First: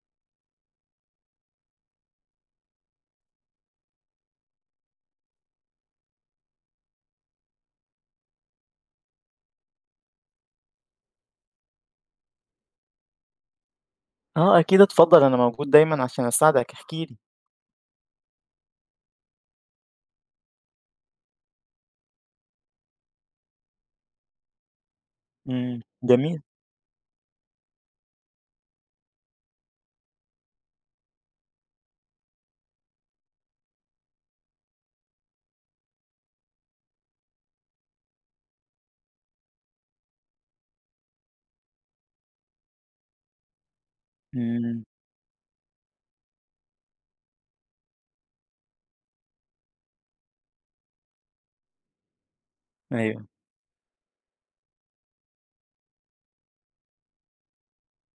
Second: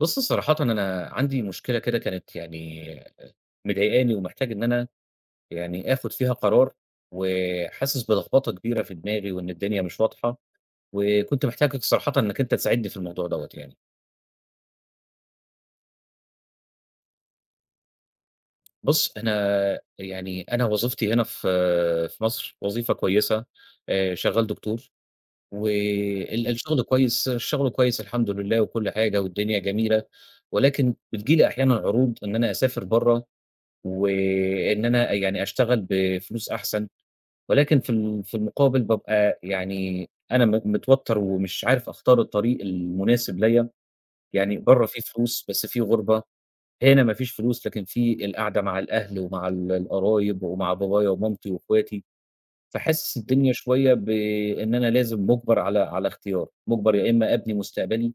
بُص صراحةً أنا عندي مشكلة كده كانت يعني مضايقاني، ومحتاج إن أنا يعني آخُد فيها قرار، وحاسس بلخبطة كبيرة في دماغي وإن الدنيا مش واضحة، وكنت محتاجك صراحةً إنك أنت تساعدني في الموضوع دوّة يعني. آه أكيد اتفضّل، أنا موجود دايمًا عشان أساعدك، احكِ لي. بُص، أنا وظيفتي هنا في مصر وظيفة كويسة. شغّال دكتور، إمم. جميل. وال الشغل كويس، الشغل كويس الحمد لله وكل حاجة والدنيا جميلة. ولكن بتيجي لي أحيانًا عروض إن أنا أسافر برّه، وإن أنا يعني أشتغل بفلوس أحسن، ولكن في المقابل بابقى يعني أنا متوتّر ومش عارف أختار الطريق المناسب ليّا. يعني إمم. برّه في فلوس بس في غُربة، هنا ما فيش فلوس لكن في القعدة مع الأهل ومع القرايب ومع بابايا ومامتي وأخواتي. فحاسس أيوه. الدنيا شوية بإن أنا لازم مُجبَر على اختيار، مُجبَر يا إمّا أبني مستقبلي،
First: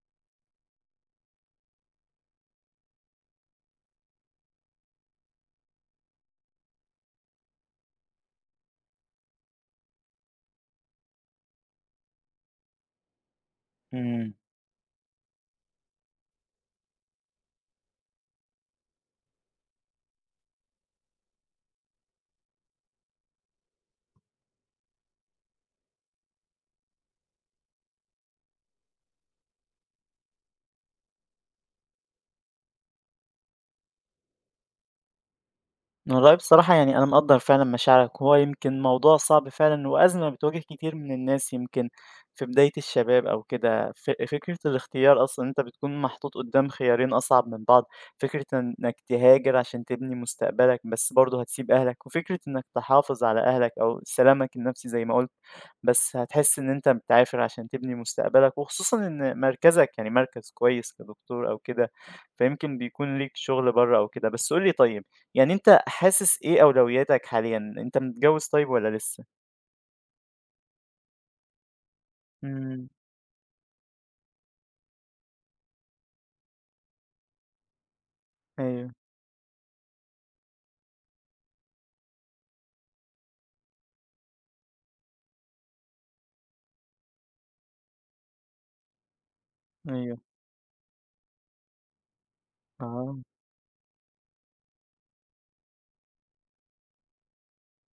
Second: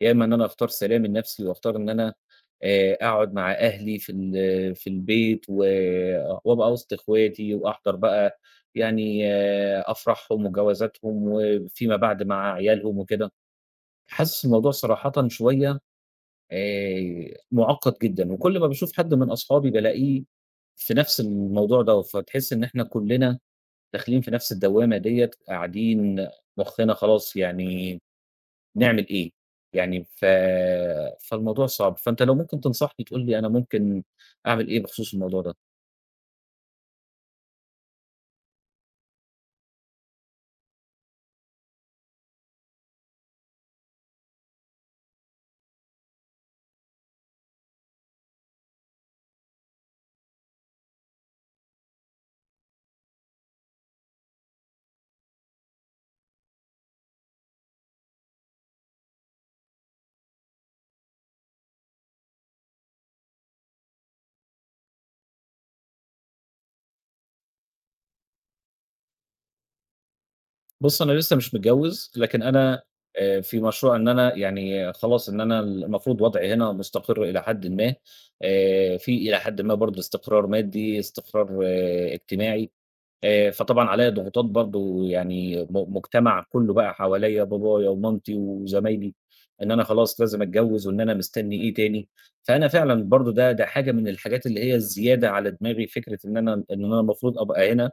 يا إما إن أنا أختار سلام لنفسي وأختار إن أنا أقعد مع أهلي في البيت، وأبقى وسط إخواتي، وأحضر بقى يعني أفراحهم وجوازاتهم وفيما بعد مع عيالهم وكده. إمم. حاسس الموضوع صراحةً شوية مُعقّد جدًا، وكل ما باشوف حد من أصحابي بالاقيه في نفس الموضوع دوّة، فتحس إن إحنا كُلّنا داخلين في نفس الدوّامة ديّة، قاعدين مُخّنا خلاص، يعني نعمل إيه؟ يعني فالموضوع صعب. فأنت لو ممكن تنصحني، تقول لي أنا ممكن أعمل إيه بخصوص الموضوع ده؟ والله بصراحة يعني أنا مقدّر فعلًا مشاعرك، وهو يمكن موضوع صعب فعلًا وأزمة بتواجه كتير من الناس يمكن في بداية الشباب أو كده، فكرة الاختيار أصلًا إن أنت بتكون محطوط قدّام خيارين أصعب من بعض، فكرة إنك تهاجر عشان تبني مستقبلك بس برضه هتسيب أهلك، وفكرة إنك تحافظ على أهلك أو سلامك النفسي زي ما قُلت. بس هتحس إن أنت بتعافر عشان تبني مستقبلك، وخصوصًا إن مركزك يعني مركز كويس كدكتور أو كده، فيمكن بيكون ليك شغل برّه أو كده. بس قُل لي طيب، يعني أنت حاسس إيه أولوياتك حاليًا؟ أنت متجوز طيب والّا لسه؟ بُص، أنا لسه مش متجوّز، لكن أنا إمم، في مشروع إن أنا يعني خلاص إن أنا المفروض وضعي هنا مستقر إلى حدٍ ما، أيوه، في إلى حدٍ ما برضه استقرار مادي، استقرار اجتماعي. فطبعًا عليَّ ضغوطات برضه، يعني مجتمع كلّه بقى حواليَّ، بابايا ومامتي وزمايلي، إن أنا أيوه، خلاص لازم أتجوّز وإن أنا مستني إيه تاني. فأنا فعلًا آه، برضه ده حاجة من الحاجات اللي هي الزيادة على دماغي، فكرة إن أنا المفروض أبقى هنا،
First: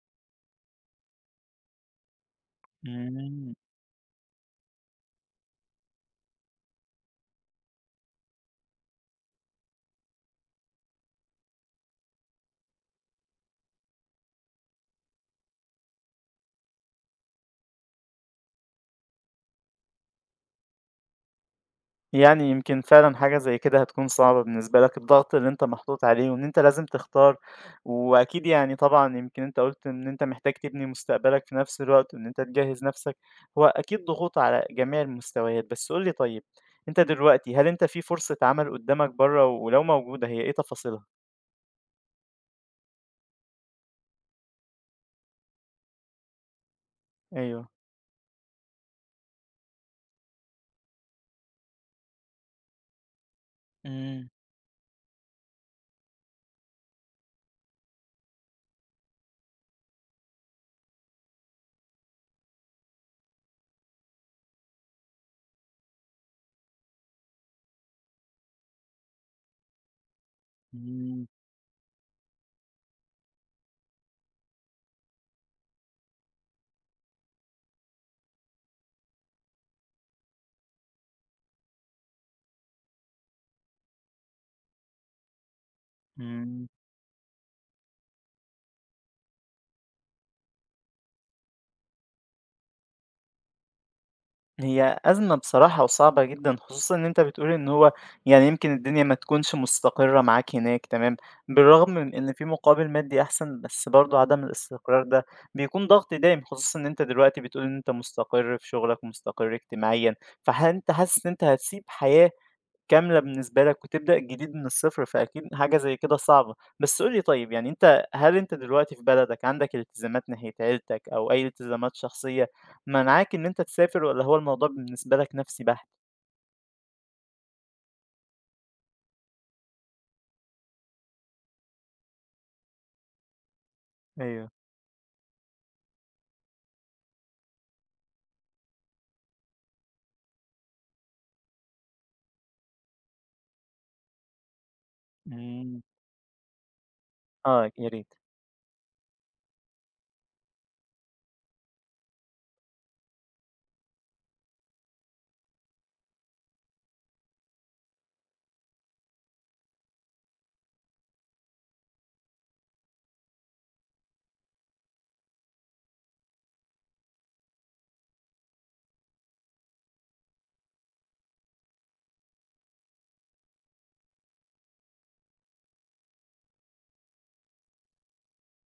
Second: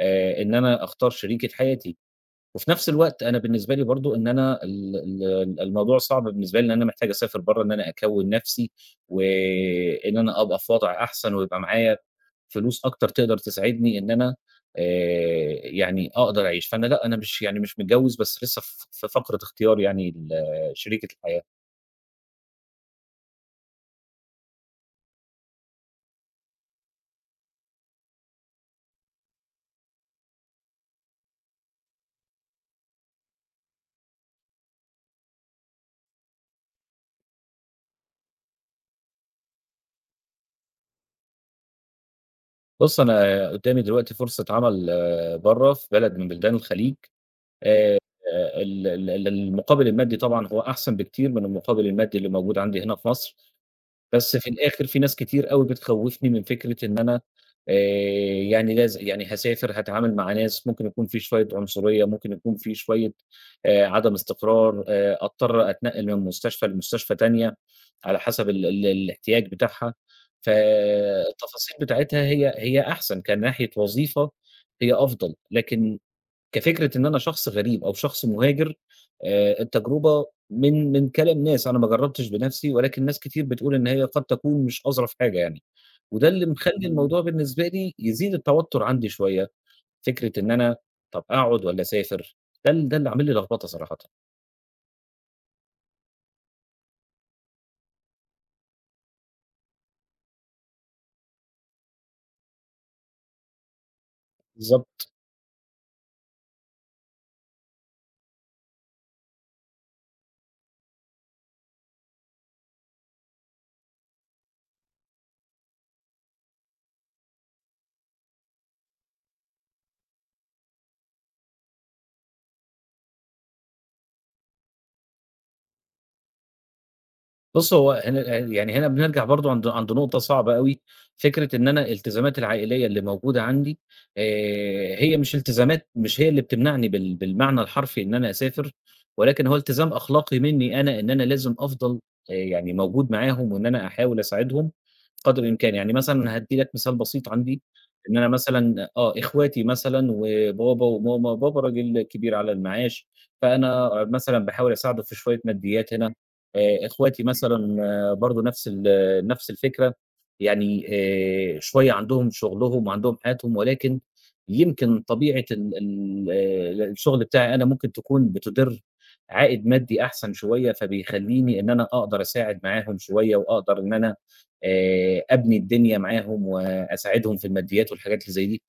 إن أنا أختار شريكة حياتي. وفي نفس الوقت أنا إمم. بالنسبة لي برضه إن أنا ال ال الموضوع صعب بالنسبة لي، لإن أنا محتاج أسافر برّه، إن أنا أكوّن نفسي، وإن أنا أبقى في وضع أحسن، ويبقى معايا فلوس أكتر تقدر تساعدني إن أنا يعني أقدر أعيش. فأنا لأ، أنا مش يعني مش متجوّز بس لسه في فقرة اختيار يعني شريكة الحياة. يعني يمكن فعلًا حاجة زي كده هتكون صعبة بالنسبة لك، الضغط اللي أنت محطوط عليه وإن أنت لازم تختار، وأكيد يعني طبعًا يمكن أنت قُلت إن أنت محتاج تبني مستقبلك في نفس الوقت وإن أنت تجهّز نفسك، هو أكيد ضغوط على جميع المستويات، بس قُل لي طيب أنت دلوقتي هل أنت في فرصة عمل قدّامك برّه ولو موجودة هي إيه تفاصيلها؟ بُص، أنا قدّامي دلوقتي فرصة عمل برّه في بلد من بلدان الخليج. أيوه. آآ، ال ال المقابل المادي طبعًا هو أحسن بكتير من المقابل المادي اللي موجود عندي هنا في مصر. إمم، بس في الآخر، في ناس كتير أوي بتخوّفني من فكرة إن أنا آآ يعني يعني هاسافر، هاتعامل مع ناس ممكن يكون في شوية عنصرية، ممكن يكون في شوية عدم استقرار، أضطر أتنقل من مستشفى لمستشفى تانية على حسب ال ال الاحتياج بتاعها. إمم، فالتفاصيل بتاعتها هي أحسن كناحية وظيفة، هي أفضل. لكن كفكرة إن أنا شخص غريب أو شخص مهاجر، التجربة من كلام ناس، أنا ما جرّبتش بنَفْسي، ولكن ناس كتير بتقول إن هي قد تكون مش أظرف حاجة يعني. وده اللي إمم. مخلّي الموضوع بالنسبة لي يزيد التوتُّر عندي شوية. فكرة إن أنا طَب أقعد والّا أسافر، ده اللي عامل لي لخبطة صراحةً. هي أزمة بصراحة وصعبة جدًا، خصوصًا إن أنت بتقول إن هو يعني يمكن الدنيا ما تكونش مستقرة معاك هناك تمام، بالرغم من إن في مقابل مادي أحسن، بس برضه عدم الاستقرار بالضبط. ده بيكون ضغط دايم، خصوصًا إن أنت دلوقتي بتقول إن أنت مستقر في شغلك ومستقر اجتماعيًا، فهل أنت حاسس إن أنت هتسيب حياة كاملة بالنسبة لك وتبدأ جديد من الصفر، فأكيد حاجة زي كده صعبة. بس قُل لي طيب يعني أنت هل أنت دلوقتي في بلدك عندك التزامات ناحية عيلتك أو أي التزامات شخصية مانعاك إن أنت تسافر والّا هو الموضوع بالنسبة لك نَفْسي بحت؟ بُص، هو هنا يعني هنا بنرجع برضه عند نقطة صعبة أوي، فكرة إن أنا الالتزامات العائلية اللي موجودة عندي، أيوه. هي مش التزامات، مش هي اللي بتمنعني بالمعنى الحرفي إن أنا أسافر. ولكن هو التزام أخلاقي منّي أنا، إن أنا لازم أفضل يعني موجود معاهم وإن أنا أحاول أساعدهم قدر الإمكان. إمم. يعني مثلًا هادّي لك مثال بسيط عندي، آه، يا ريت. إن أنا مثلًا إخواتي مثلًا وبابا وماما. بابا راجل كبير على المعاش، فأنا مثلًا باحاول أساعده في شوية ماديات هنا. إخواتي مثلًا برضه نفس الفكرة، يعني شوية عندهم شغلهم وعندهم حياتهم، ولكن يمكن طبيعة ال ال آه، الشغل بتاعي أنا ممكن تكون بتُدِر عائد مادي أحسن شوية، فبيخلّيني إن أنا أقدر أساعد معاهم شوية وأقدر إن أنا أبني الدنيا معاهم وأساعدهم في الماديات والحاجات اللي زي دي.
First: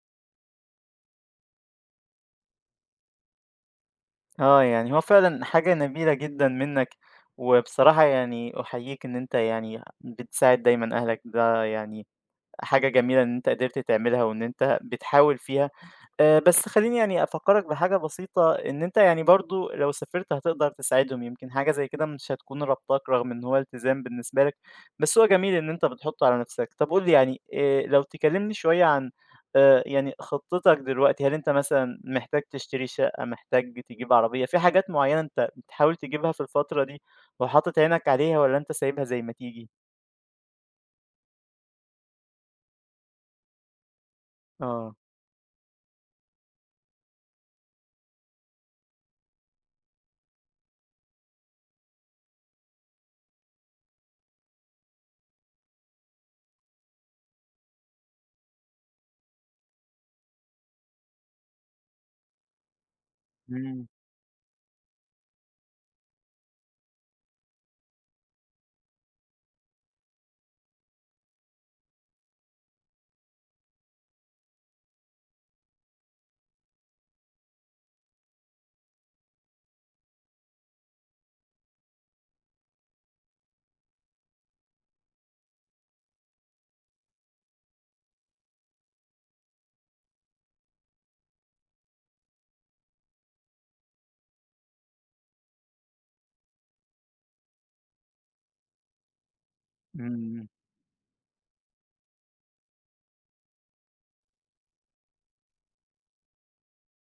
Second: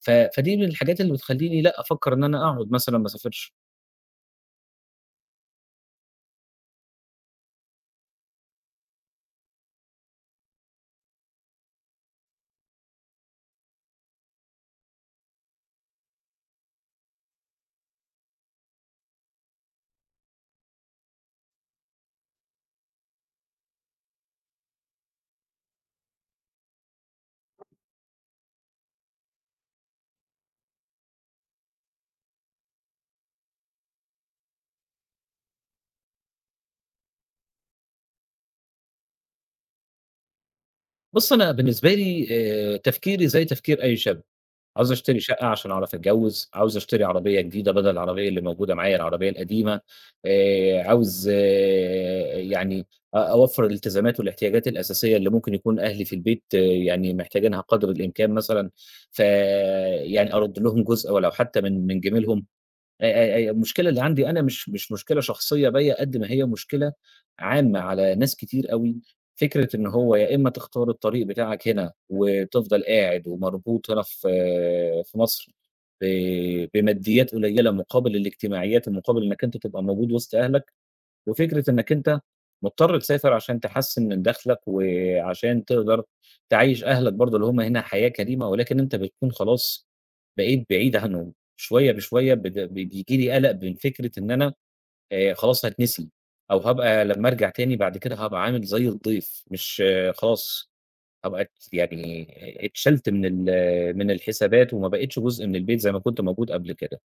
فدي من الحاجات اللي بتخلّيني لأ، أفكّر إن أنا أقعد مثلًا ما أسافرش. آه، يعني هو فعلًا حاجة نبيلة جدًا منّك، وبصراحة يعني أُحييك إن أنت يعني بتساعد دايمًا أهلك، ده يعني حاجة جميلة إن أنت قدرت تعملها وإن أنت بتحاول فيها. بس خلّيني يعني أفكّرك بحاجة بسيطة، إن أنت يعني برضه لو سافرت هتقدر تساعدهم، يمكن حاجة زي كده مش هتكون رابطاك رغم إن هو التزام بالنسبة لك، بس هو جميل إن أنت بتحُطّه على نَفْسك. طَب قُل لي يعني لو تكلّمني شوية عن يعني خطتك دلوقتي، هل أنت مثلًا محتاج تشتري شقة، محتاج تجيب عربية، في حاجات معيّنة أنت بتحاول تجيبها في الفترة دي وحاطط عينك عليها والّا أنت سايبها زي ما تيجي؟ بُص، أنا بالنسبة لي تفكيري زي تفكير أي شاب. عاوز آه، أشتري شقة عشان أعرف أتجوّز، عاوز أشتري عربية جديدة بدل العربية اللي موجودة معايا العربية القديمة. عاوز يعني أوفّر الالتزامات والاحتياجات الأساسية اللي ممكن يكون أهلي في البيت يعني محتاجينها قدر الإمكان مثلًا، فيعني أرُد لهم جزء ولو حتى من جِميلهم. إمم، المشكلة اللي عندي أنا مش مشكلة شخصية بيّا قد ما هي مشكلة عامة على ناس كتير أوي، فكرة إن هو يا إمّا تختار الطريق بتاعك هنا وتفضل قاعد ومربوط هنا في مصر ب بماديات قليلة مقابل الاجتماعيات ومقابل إنّك أنت تبقى موجود وسط أهلك. وفكرة إنّك أنت مضطر تسافر عشان تحسّن من دخلك، وعشان تقدر تعيّش أهلك برضه اللي هُم هنا حياة كريمة، ولكن أنت بتكون خلاص بقيت بعيد عنهم، شوية بشوية بت ب بييجي لي قلق من فكرة إن أنا خلاص هاتنسي، أو هابقى لمّا أرجع تاني بعد كده هابقى عامل زي الضيف، مش إمم، إمم. خلاص هابقى يعني اتشالت من من الحسابات، وما بقيتش جزء من البيت زي ما كنت موجود قبل كده.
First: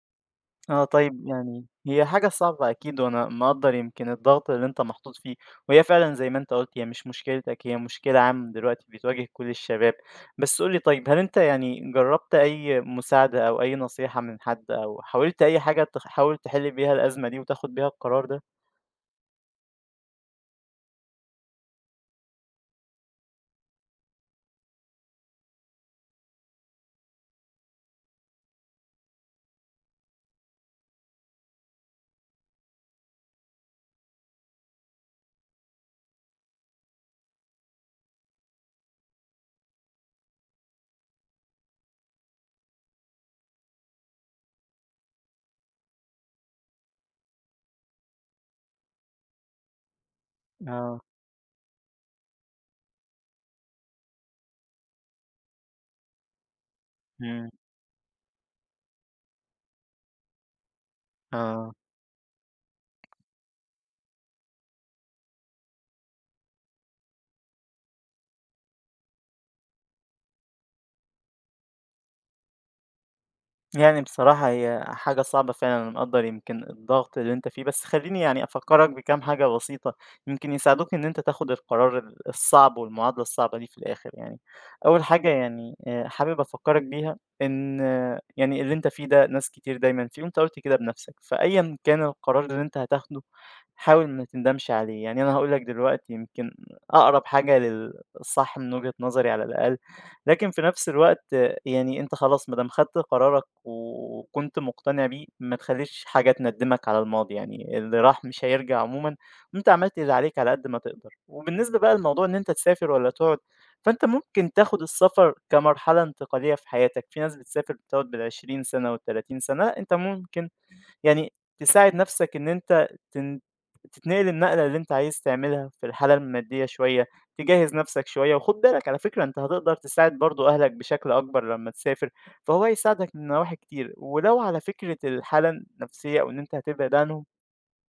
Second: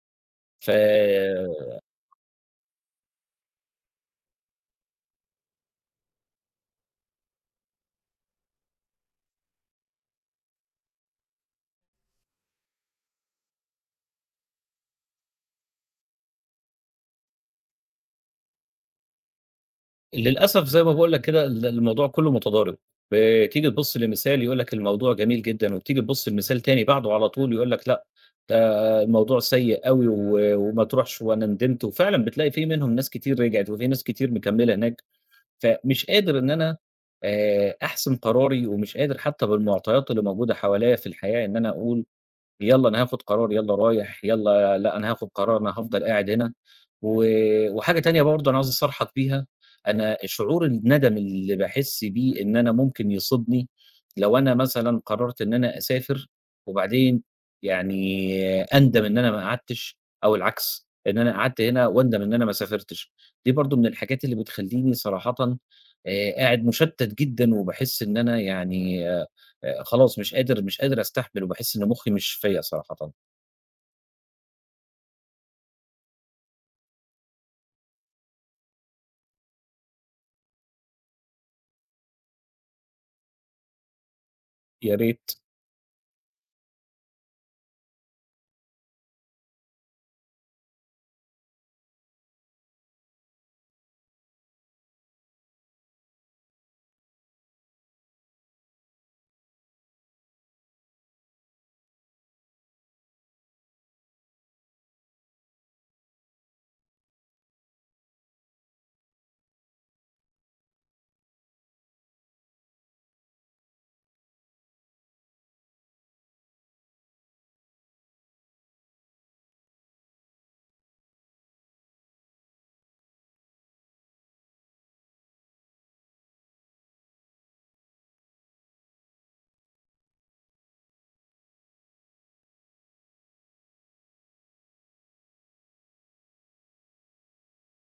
ف آه طيب يعني هي حاجة صعبة أكيد وأنا مقدّر يمكن الضغط اللي أنت محطوط فيه، وهي فعلًا زي ما أنت قُلت هي مش مشكلتك هي مشكلة عامة دلوقتي بتواجه كل الشباب، بس قُل لي طيب هل أنت يعني جرّبت أي مساعدة أو أي نصيحة من حد أو حاولت أي حاجة تحاول تحل بيها الأزمة دي وتاخد بيها القرار ده؟ للأسف زي ما باقول لك كده الموضوع كُلّه متضارب، بتيجي تبُص لمثال يقول لك الموضوع جميل جدًا، وبتيجي تبُص لمثال تاني بعده على طول يقول لك لأ، ده الموضوع سيء أوي، وما تروحش، وأنا ندمت. وفعلًا بتلاقي في منهم ناس كتير رجعت، وفي ناس كتير مكمّلة هناك. فمش قادر إن أنا أحسم قراري، ومش قادر حتى بالمعطيات اللي موجودة حواليّا في الحياة إن أنا أقول يالّا أنا هاخد قرار، يالّا رايح، يالّا لأ أنا هاخد قرار، أنا هافضل قاعد هنا. و وحاجة تانية برضه أنا عاوز أصارحك بيها، أنا شعور آه، الندم اللي باحس بيه إن أنا ممكن يصيبني لو أنا مثلًا قررت إن أنا أسافر وبعدين إمم، يعني أندم إن أنا ما قعدتش، أو العكس، إن أنا قعدت آه. هنا وأندم إن أنا ما سافرتش. دي برضه من الحاجات اللي بتخلّيني صراحةً قاعد مشتت جدًا، وباحس إن أنا يعني خلاص مش قادر أستحمل، وباحس إن مُخّي مش فيّا صراحةً. يعني بصراحة هي حاجة صعبة فعلًا، أنا مقدّر يمكن الضغط اللي أنت فيه، بس خلّيني يعني أفكّرك بكام حاجة بسيطة يمكن يساعدوك إن أنت تاخد القرار الصعب والمعادلة الصعبة دي في الآخر يعني. يا أول حاجة ريت، يعني حابب أفكّرك بيها إن آه، يعني اللي أنت فيه ده ناس كتير دايمًا فيه وأنت قُلت كده بنَفْسك، فأيًا كان القرار اللي أنت هتاخده حاول ما تندمش عليه، يعني أنا هاقول لك دلوقتي يمكن أقرب حاجة للصح من وجهة نظري على الأقل، لكن في نَفْس الوقت يعني أنت خلاص ما دام خدت قرارك وكنت مقتنع بيه، ما تخلّيش حاجة تندّمك على الماضي، يعني اللي راح مش هيرجع عمومًا، وأنت عملت اللي عليك على قد ما تقدر. وبالنسبة بقى لموضوع إن أنت تسافر والّا تقعد، فأنت ممكن تاخد السفر كمرحلة انتقالية في حياتك، في ناس بتسافر بتقعد بال20 سنة وال30 سنة، لأ أنت ممكن يعني تساعد نفسك إن أنت تتنقل النقلة اللي أنت عايز تعملها في الحالة المادية شوية، تجهّز نفسك شوية، وخُد بالك على فكرة أنت هتقدر تساعد برضه أهلك بشكل أكبر لمّا تسافر، فهو هيساعدك من نواحي كتير، ولو على فكرة الحالة النفسية أو إن أنت هتبعد عنهم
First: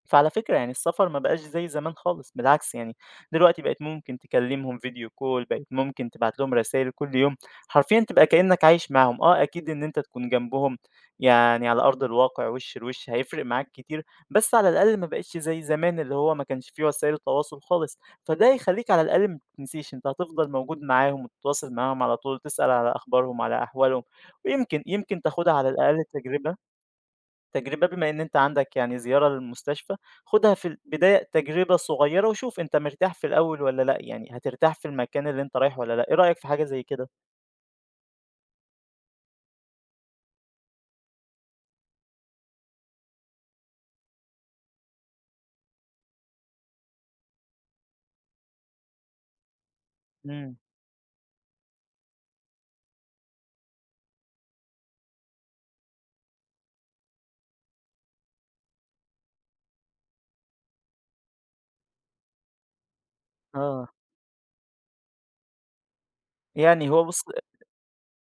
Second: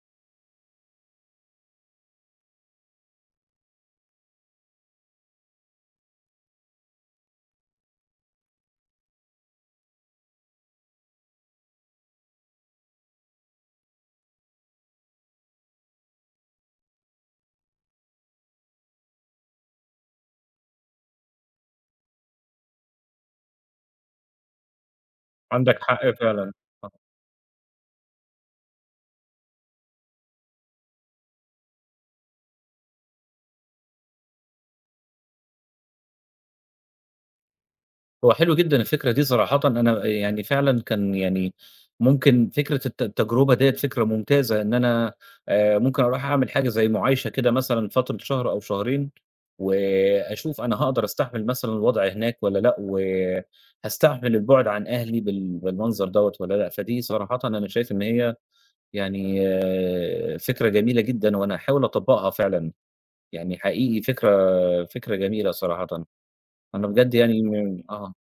فعلى فكرة يعني السفر ما بقاش زي زمان خالص، بالعكس يعني دلوقتي بقت ممكن تكلمهم فيديو كول، بقت ممكن تبعت لهم رسائل كل يوم، حرفيا تبقى كأنك عايش معاهم. اه، اكيد ان انت تكون جنبهم يعني على ارض الواقع وش لوش هيفرق معاك كتير، بس على الاقل ما بقتش زي زمان اللي هو ما كانش فيه وسائل تواصل خالص، فده يخليك على الاقل ما تنسيش، انت هتفضل موجود معاهم وتتواصل معاهم على طول، تسأل على اخبارهم على احوالهم. ويمكن يمكن تاخدها على عندك الاقل حق فعلًا. تجربة. آه. تجربة بما إن أنت عندك يعني زيارة للمستشفى، خُدها في البداية تجربة صغيرة وشوف أنت مرتاح في الأول والّا لأ، يعني هترتاح في المكان اللي أنت رايحه والّا لأ، إيه رأيك في حاجة زي كده؟ هو حلو جدًا الفكرة دي صراحةً، أنا يعني فعلًا كان يعني ممكن فكرة التجربة ديّة فكرة ممتازة إن أنا ممكن أروح أعمل حاجة زي مُعايشة كده مثلًا فترة شهر أو شهرين، إمم. وأشوف أنا هاقدر أستحمل مثلًا الوضع هناك والّا لأ، وهاستحمل البُعد عن أهلي بالمنظر دوّة والّا لأ. فدي صراحةً أنا شايف إن هي يعني فكرة جميلة جدًا، وأنا هاحاول أطبّقها فعلًا. يعني آه، حقيقي فكرة جميلة صراحةً. أنا يعني هو بجد بُص يعني م آه،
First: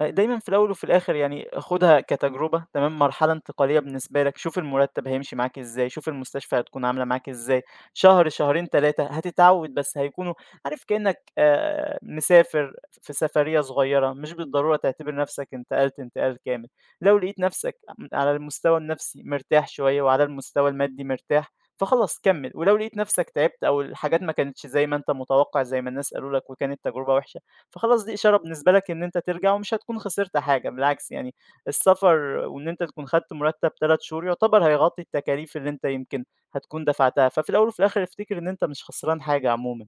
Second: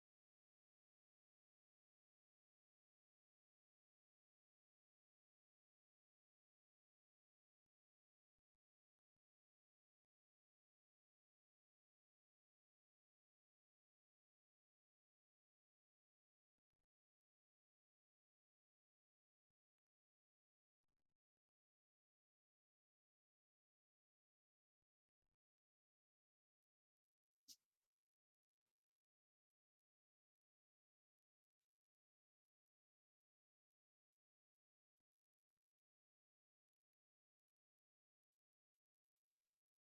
دايمًا في الأول وفي الآخر يعني خُدها كتجربة تمام، مرحلة انتقالية بالنسبة لك، شوف المرتب هيمشي معاك إزاي، شوف المستشفى هتكون عاملة معاك إزاي، شهر، شهرين، 3 هتتعوّد بس هيكونوا عارف كإنّك مسافر في سفرية صغيّرة، مش بالضرورة تعتبر نَفْسك انتقلت انتقال كامل. لو لقيت نَفْسك على المستوى النَفْسي مرتاح شوية وعلى المستوى المادي مرتاح، فخلاص كمّل، ولو لقيت نَفْسك تعبت أو الحاجات ما كانتش زي ما أنت متوقّع زي ما الناس قالوا لك وكانت تجربة وحشة، فخلاص دي إشارة بالنسبة لك إن أنت ترجع ومش هتكون خسرت حاجة، بالعكس يعني السفر وإن أنت تكون خدت مرتب 3 شهور يعتبر هيغطي التكاليف اللي أنت يمكن هتكون دفعتها، ففي الأول وفي الآخر افتكر إن أنت مش خسران حاجة عمومًا.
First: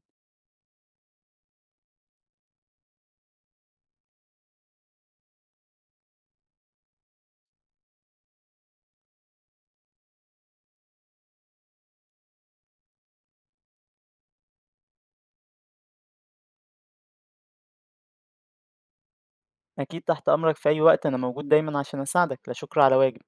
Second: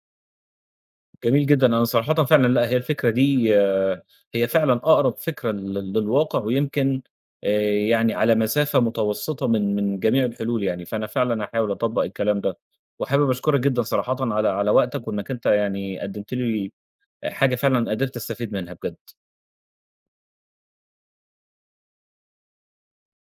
جميل جدًا، أنا صراحةً فعلًا لأ، هي الفكرة دي هي فعلًا أقرب فكرة للواقع، ويمكن يعني على مسافة متوسطة من جميع الحلول يعني. فأنا فعلًا هاحاول أطبّق الكلام ده، وحابب أشكرك جدًا صراحةً على وقتك، وإنك أنت يعني قدّمت لي حاجة فعلًا قدرت أستفيد منها بجد. أكيد تحت أمرك في أي وقت، أنا موجود دايمًا عشان أساعدك، لا شكر على واجب.